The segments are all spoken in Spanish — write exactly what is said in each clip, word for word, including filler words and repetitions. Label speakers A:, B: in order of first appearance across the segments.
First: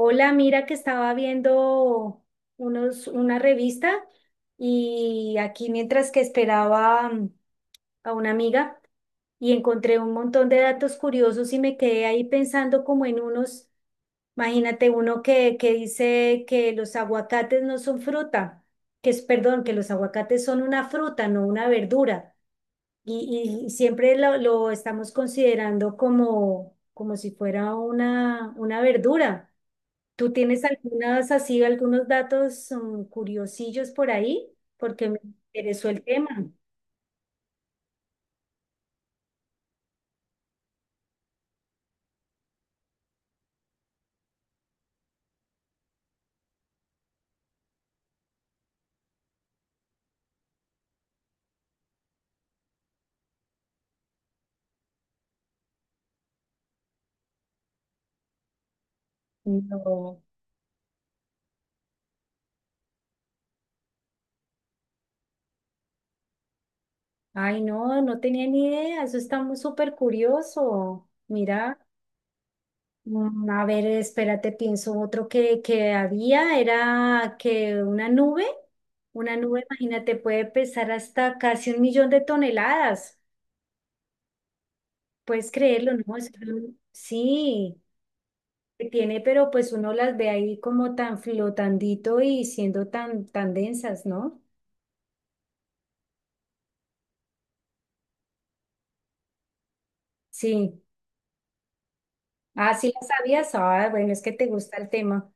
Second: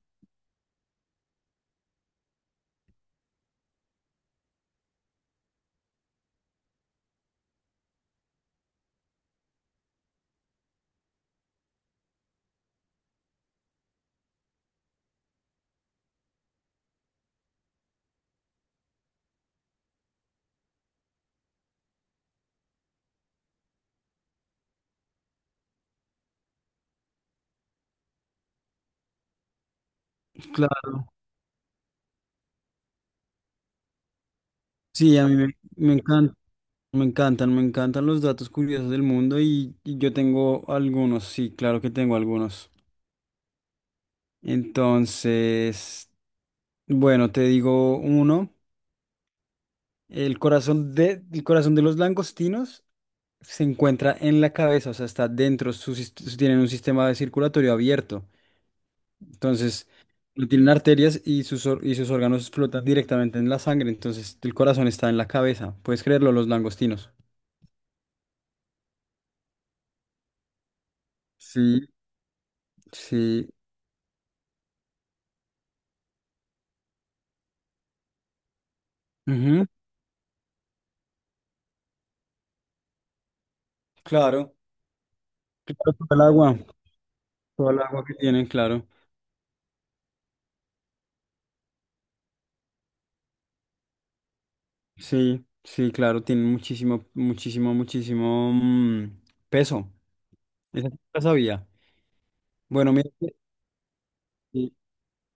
A: Hola, mira que estaba viendo unos, una revista y aquí mientras que esperaba mm, a una amiga y encontré un montón de datos curiosos y me quedé ahí pensando como en unos, imagínate uno que, que dice que los aguacates no son fruta, que es, perdón, que los aguacates son una fruta, no una verdura. Y, y siempre lo, lo estamos considerando como, como si fuera una, una verdura. ¿Tú tienes
B: Claro,
A: algunas así, algunos datos mm, curiosillos por ahí? Porque
B: sí,
A: me
B: a mí me,
A: interesó
B: me
A: el tema.
B: encantan, me encantan, me encantan los datos curiosos del mundo y, y yo tengo algunos, sí, claro que tengo algunos. Entonces, bueno, te digo uno, el corazón de, el corazón de los langostinos se encuentra en la cabeza, o sea, está dentro, su sist- tienen un sistema de circulatorio abierto. Entonces,
A: No,
B: no tienen arterias y sus, or- y sus órganos flotan directamente en la sangre, entonces el corazón está en la cabeza, puedes creerlo, los langostinos.
A: ay, no, no tenía ni idea. Eso está muy súper curioso. Mira,
B: Sí, sí.
A: mm, a ver, espérate, pienso otro que, que había, era que una nube, una nube,
B: Ujú.
A: imagínate, puede pesar hasta casi un millón de toneladas.
B: Claro,
A: Puedes creerlo,
B: claro, todo
A: ¿no?
B: el
A: Es-
B: agua, todo el
A: Sí.
B: agua que tienen, claro.
A: Que tiene, pero pues uno las ve ahí como tan flotandito y siendo tan, tan densas, ¿no?
B: Sí, sí, claro, tienen muchísimo, muchísimo, muchísimo mm, peso.
A: Sí.
B: Esa sí la sabía.
A: Ah, sí
B: Bueno,
A: las
B: mira, que
A: sabías. Ah, bueno, es que te
B: sí,
A: gusta el tema.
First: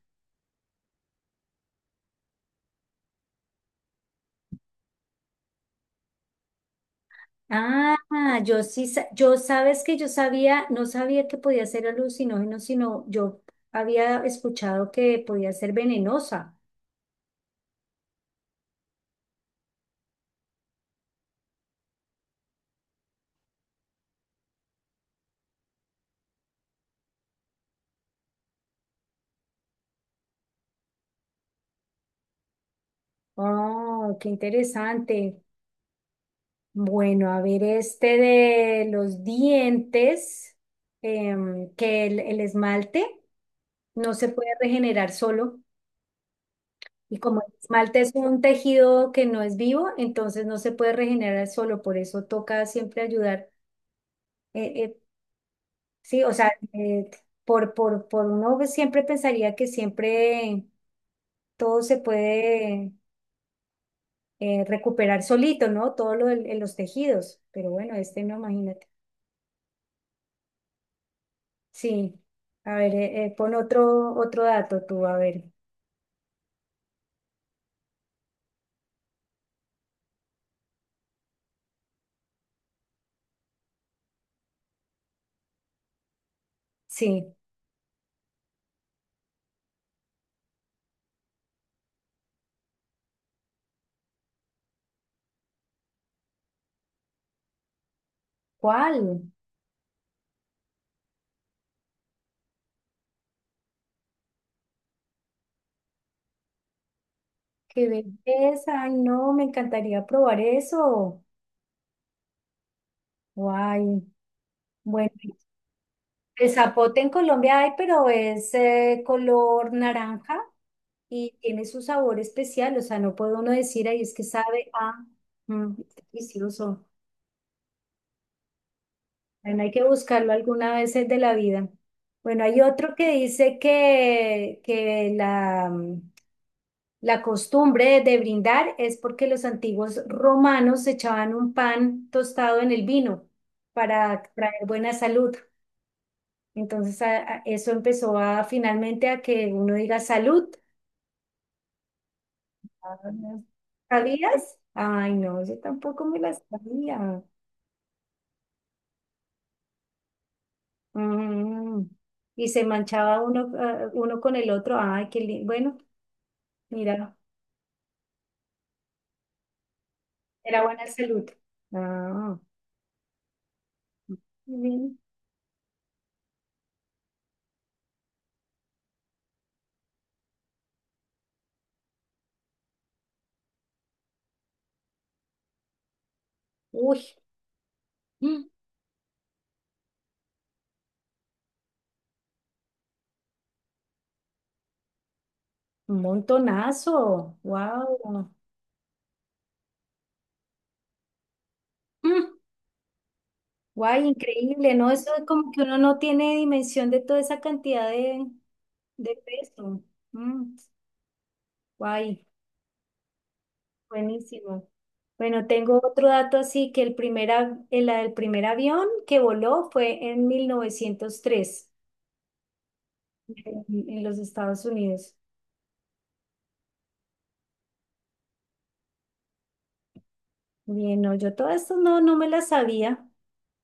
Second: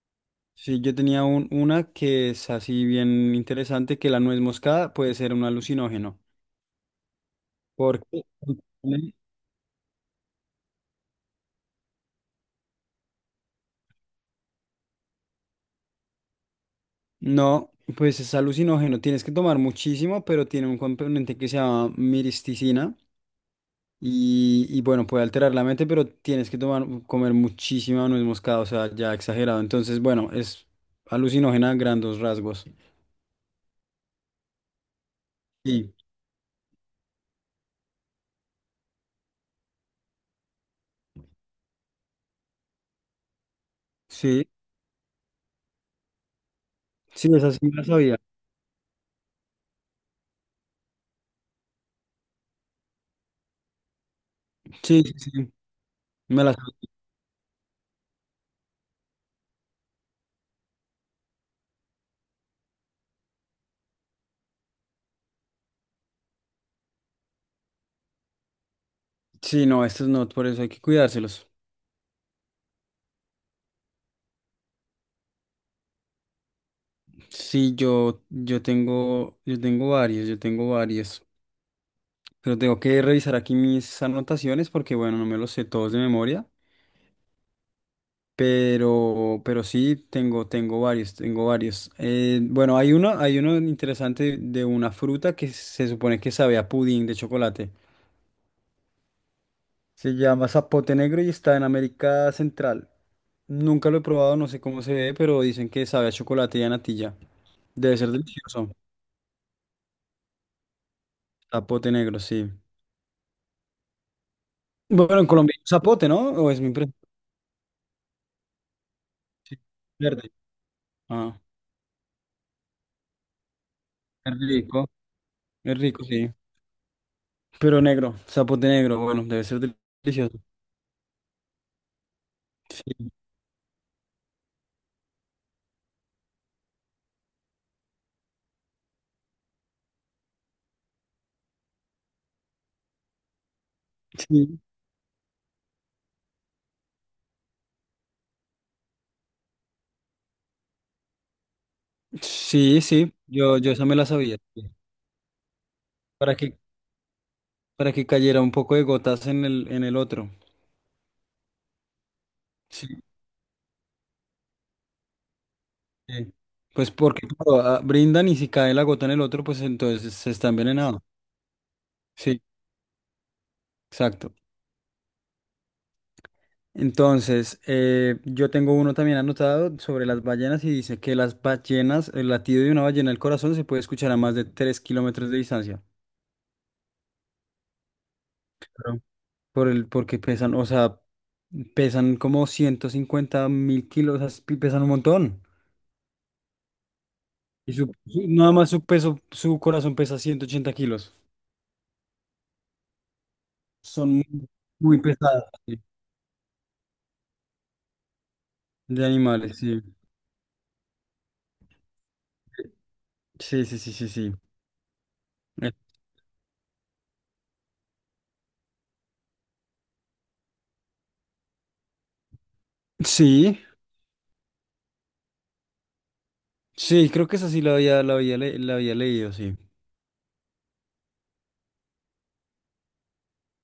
B: sí, yo tenía un- una que es así bien interesante, que la nuez moscada puede ser un alucinógeno. Porque
A: Ah, yo sí, sa-
B: contiene-
A: yo sabes que yo sabía, no sabía que podía ser alucinógeno, sino yo había escuchado que podía ser venenosa.
B: no, pues es alucinógeno, tienes que tomar muchísimo, pero tiene un componente que se llama miristicina. Y, y bueno, puede alterar la mente, pero tienes que tomar, comer muchísima nuez moscada, o sea, ya exagerado. Entonces, bueno, es alucinógena a grandes rasgos.
A: Oh, qué interesante.
B: Sí,
A: Bueno, a ver, este de los dientes, em, que el el esmalte no se
B: sí,
A: puede regenerar solo. Y
B: sí,
A: como
B: esa
A: el
B: sí me la
A: esmalte es
B: sabía.
A: un tejido que no es vivo, entonces no se puede regenerar solo, por eso toca siempre ayudar. eh, eh,
B: Sí, sí, sí,
A: sí, o
B: me
A: sea,
B: la sabía.
A: eh, por, por, por uno siempre pensaría que siempre todo se puede eh, recuperar solito, ¿no? Todo lo del- en los tejidos, pero bueno, este no, imagínate.
B: Sí, no, estos no, por eso hay que cuidárselos.
A: Sí, a ver, eh, eh, pon otro, otro dato tú, a ver.
B: Sí, yo, yo tengo, yo tengo varios, yo tengo varios. Pero tengo que revisar aquí mis anotaciones porque, bueno, no me los sé todos de memoria.
A: Sí,
B: Pero, pero sí, tengo, tengo varios, tengo varios. Eh, bueno, hay uno, hay uno interesante de una fruta que se supone que sabe a pudín de chocolate.
A: ¿cuál?
B: Se llama zapote negro y está en América Central. Nunca lo he probado, no sé cómo se ve, pero dicen que sabe a chocolate y a natilla.
A: ¡Qué
B: Debe ser delicioso.
A: belleza! Ay, no, me encantaría probar eso.
B: Zapote negro, sí.
A: Guay. Bueno.
B: Bueno, en Colombia hay un zapote, ¿no?
A: El
B: O es mi impresión.
A: zapote en Colombia hay, pero es eh,
B: Sí,
A: color
B: verde.
A: naranja y
B: Ah,
A: tiene su sabor especial. O sea, no puede uno decir, ahí es que
B: es
A: sabe
B: rico,
A: a. Mm,
B: es
A: está
B: rico, sí.
A: delicioso.
B: Pero negro, zapote negro, bueno, debe ser
A: Bueno, hay
B: del-
A: que buscarlo
B: delicioso.
A: alguna vez de la vida. Bueno, hay otro que
B: Sí,
A: dice que, que la, mm, la costumbre de brindar es porque los antiguos romanos echaban un pan tostado en el vino para
B: sí.
A: traer buena salud. Entonces a- a- eso empezó a finalmente a que uno diga salud.
B: Sí, sí, yo, yo esa me la sabía,
A: ¿Sabías?
B: sí.
A: Ay, no, yo tampoco me
B: Para
A: las
B: que,
A: sabía.
B: para que cayera un poco de gotas en el, en el otro.
A: Mm. Y se
B: Sí.
A: manchaba uno, ah, uno con el otro. Ay, qué lindo. Bueno,
B: Sí. Pues
A: mira,
B: porque claro, ah, brindan y si cae la gota en el otro, pues entonces se está
A: era buena
B: envenenado.
A: salud. Ah,
B: Sí, exacto.
A: bien.
B: Entonces, eh, yo tengo uno también anotado sobre las ballenas y dice que las ballenas, el latido de una ballena al corazón se puede escuchar a más de tres kilómetros de distancia.
A: Uy, mm,
B: Claro. Por el, porque pesan, o sea, pesan como ciento cincuenta mil kilos, o sea, pesan un montón.
A: un montonazo.
B: Y su, su-
A: Wow.
B: nada más su peso, su corazón pesa ciento ochenta kilos.
A: Guay,
B: Son muy,
A: increíble, ¿no?
B: muy
A: Eso es
B: pesadas,
A: como que uno
B: sí,
A: no tiene dimensión de toda esa cantidad de,
B: de
A: de
B: animales, sí.
A: peso. Mm, guay.
B: Sí, sí, sí, sí, sí.
A: Buenísimo. Bueno,
B: Eh,
A: tengo otro dato así que el primer, av- el, el primer avión que voló fue en mil novecientos tres
B: Sí,
A: en, en los Estados Unidos.
B: sí, creo que esa sí la había, la había, le- la había leído, sí.
A: Bien, no, yo todo esto no, no me la sabía.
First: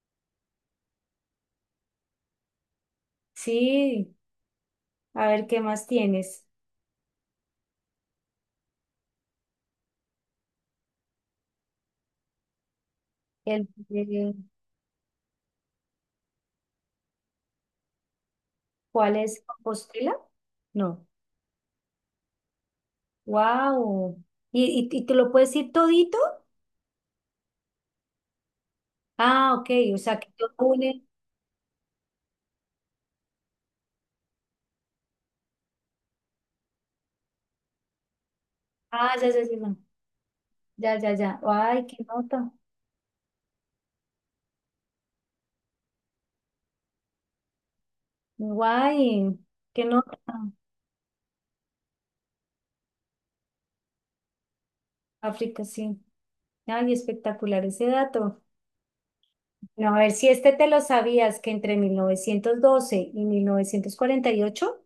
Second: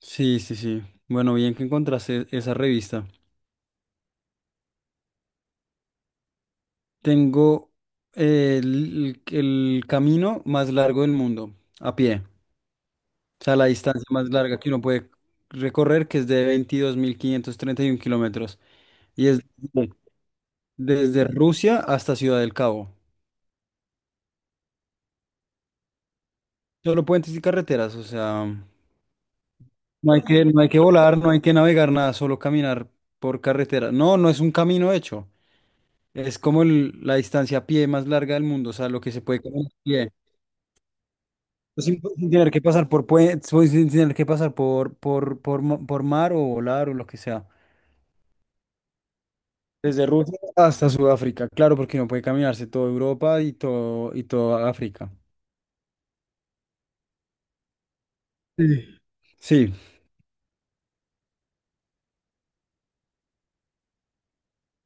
B: Sí, sí, sí. Bueno, bien que encontraste esa revista.
A: Sí, a ver qué más tienes.
B: Tengo eh, el, el camino más largo del mundo, a pie. O sea, la
A: El,
B: distancia más
A: de-
B: larga que uno puede recorrer, que es de veintidós mil quinientos treinta y uno kilómetros.
A: ¿Cuál
B: Y es...
A: es Compostela? No.
B: Desde Rusia hasta Ciudad del Cabo.
A: Wow. ¿Y, y, y te lo puedes ir todito?
B: Solo puentes y carreteras, o sea,
A: Ah, ok, o
B: no
A: sea
B: hay
A: que
B: que,
A: todo
B: no hay que
A: une.
B: volar, no hay que navegar nada, solo caminar por carretera. No, no es un camino hecho. Es como el- la distancia a pie más larga del mundo, o sea, lo que
A: Ah,
B: se
A: ya,
B: puede
A: ya, ya,
B: caminar
A: no.
B: a pie.
A: Ya, ya, ya.
B: Pues
A: Ay, qué
B: Sin, sin tener
A: nota.
B: que pasar por puentes, sin tener que pasar por, por, por, mo- por mar o volar o lo que sea.
A: Guay, qué
B: Desde Rusia
A: nota.
B: hasta Sudáfrica, claro, porque no puede caminarse toda Europa y todo, y toda África.
A: África, sí. Ay, espectacular ese dato.
B: Sí. Sí,
A: No, a ver si este te lo sabías, que entre mil novecientos doce y mil novecientos cuarenta y ocho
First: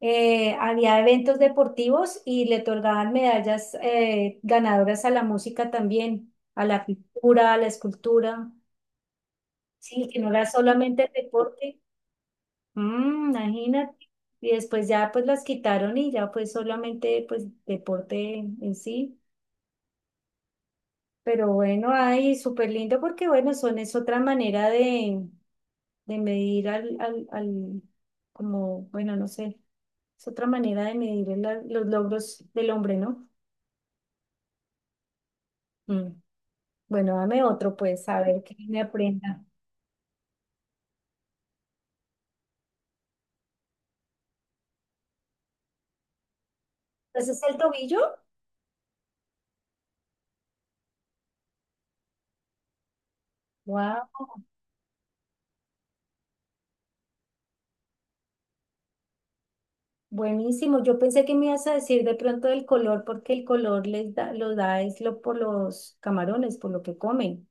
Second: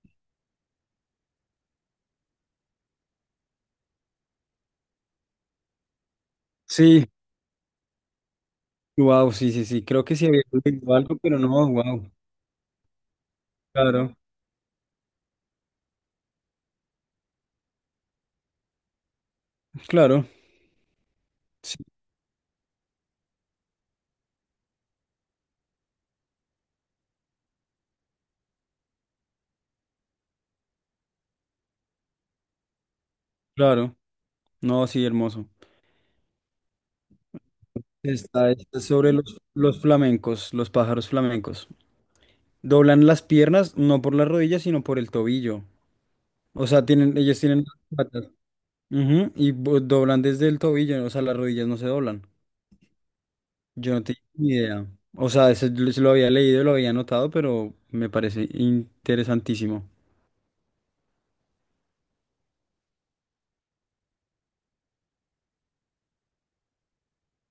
A: eh, había eventos deportivos y le otorgaban medallas eh, ganadoras a la música también, a la
B: sí.
A: pintura, a la escultura.
B: Wow, sí, sí, sí, creo
A: Sí,
B: que
A: que
B: sí
A: no
B: había
A: era
B: leído
A: solamente el
B: algo, pero no,
A: deporte.
B: wow.
A: Mm, imagínate.
B: Claro,
A: Y después ya pues las quitaron y ya pues solamente pues deporte en sí.
B: claro,
A: Pero
B: sí,
A: bueno, ay, súper lindo porque bueno, son es otra manera de, de medir al, al, al, como, bueno, no sé, es otra manera de medir el- los logros del hombre, ¿no?
B: claro. No, sí, hermoso.
A: Mm. Bueno, dame otro, pues, a ver
B: Está,
A: que
B: está
A: me
B: sobre los,
A: aprenda.
B: los flamencos, los pájaros flamencos. Doblan las piernas, no por las rodillas, sino por el tobillo. O sea, tienen, ellos
A: Entonces, el
B: tienen las
A: tobillo,
B: patas. Ujú, y bo- doblan desde el tobillo, o sea, las rodillas no se doblan. Yo no
A: wow,
B: tenía ni idea. O sea, eso lo lo había leído, lo había notado, pero me parece interesantísimo.
A: buenísimo. Yo pensé que me ibas a decir de pronto el color, porque el color les da, lo da es lo por los camarones, por lo que comen.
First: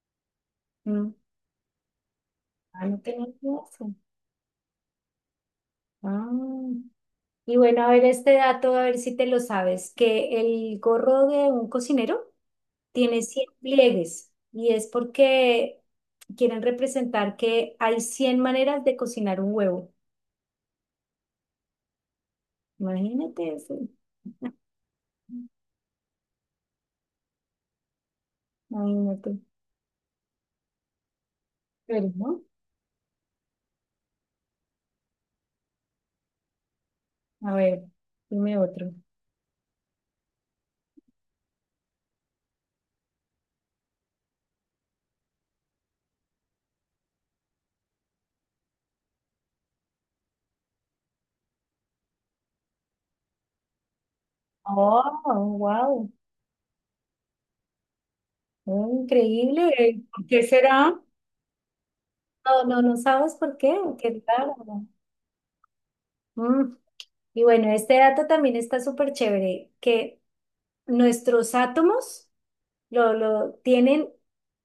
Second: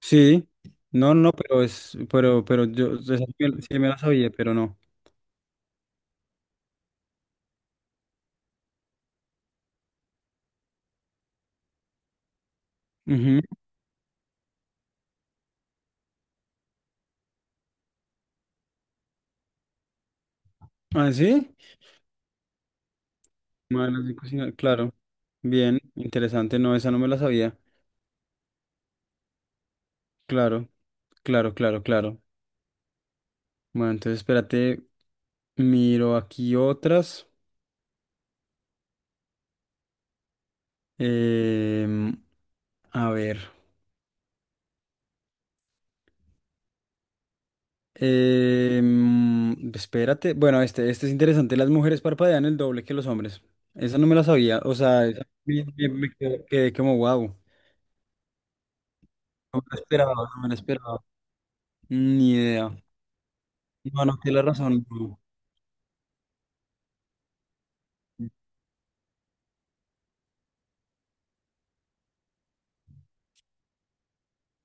B: Sí,
A: Mm.
B: no, no, pero es, pero, pero
A: Ah,
B: yo,
A: no
B: o sea, sí
A: tenía idea.
B: me sí me la sabía, pero no.
A: Ah. Y bueno, a ver este dato, a ver si te lo sabes, que el gorro de un cocinero tiene
B: Ujú.
A: cien pliegues y es porque quieren representar que hay cien maneras de cocinar un huevo.
B: ¿Ah, sí?
A: Imagínate eso,
B: Manos de cocina, claro. Bien, interesante, no, esa no me la sabía.
A: imagínate.
B: Claro, claro, claro,
A: Pero,
B: claro.
A: ¿no?
B: Bueno, entonces espérate, miro aquí otras.
A: A ver, dime otro.
B: Em, a ver. Em, espérate, bueno, este, este es interesante. Las mujeres parpadean el doble que los hombres. Esa no me la sabía, o sea, esa
A: Oh,
B: me, me-
A: wow,
B: me quedé quedé como wow. No me la
A: increíble.
B: esperaba,
A: ¿Por qué
B: no me la esperaba.
A: será?
B: Ni
A: No,
B: idea.
A: no, no sabes por qué,
B: Bueno,
A: qué
B: tiene
A: raro.
B: razón, no.
A: Mm. Y bueno, este dato también está súper chévere, que nuestros átomos lo, lo tienen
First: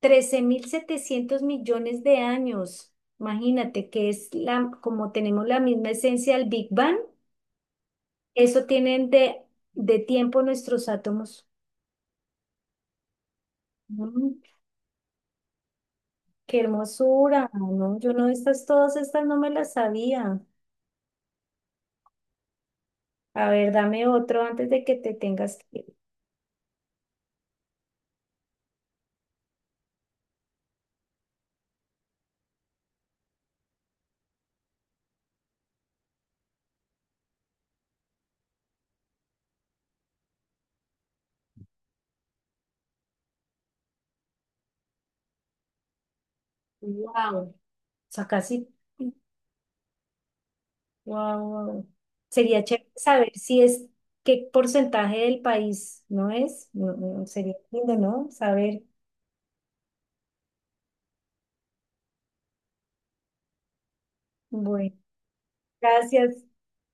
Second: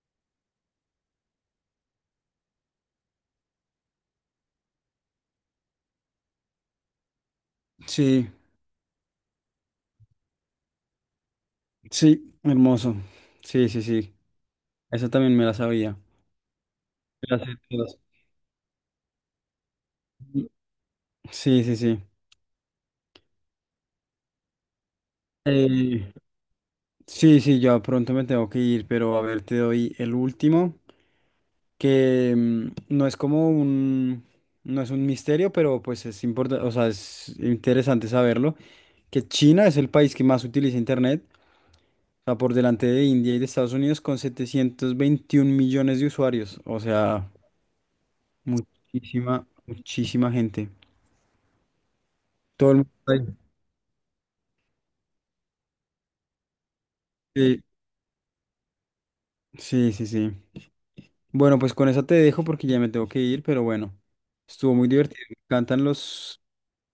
A: trece mil setecientos millones de años. Imagínate que es la, como tenemos la misma esencia del Big Bang,
B: Sí,
A: eso tienen de, de, tiempo nuestros átomos.
B: sí, hermoso. Sí, sí, sí.
A: Mm,
B: Esa también me la sabía.
A: qué
B: Me la
A: hermosura,
B: sé todas.
A: ¿no? Yo no, estas, todas estas no me las sabía.
B: Sí, sí, sí.
A: A ver, dame otro antes de que te tengas que ir.
B: Eh, sí, sí, ya pronto me tengo que ir, pero a ver, te doy el último, que mm, no es como un, no es un misterio, pero pues es importante, o sea, es interesante saberlo, que China es el país que más utiliza Internet, o sea, por delante de India y de Estados Unidos con setecientos veintiún millones de usuarios, o sea,
A: Wow, o sea, casi.
B: muchísima, muchísima gente.
A: Wow. Sería
B: Todo el
A: chévere
B: mundo está
A: saber
B: ahí.
A: si es qué porcentaje del país no es. No, no, sería
B: Sí,
A: lindo, ¿no? Saber.
B: sí, sí, sí. Bueno, pues con esa te dejo porque ya me tengo que ir, pero bueno, estuvo muy
A: Bueno,
B: divertido. Me encantan los,
A: gracias.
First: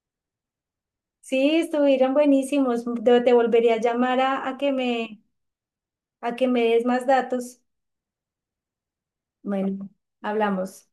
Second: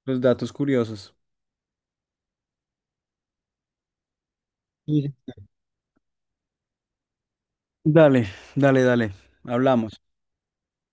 B: los datos curiosos.
A: Sí, estuvieron buenísimos. Te, te volvería a llamar a, a que
B: Sí.
A: me, a que me des más datos.
B: Dale, dale, dale.
A: Bueno,
B: Hablamos.
A: hablamos.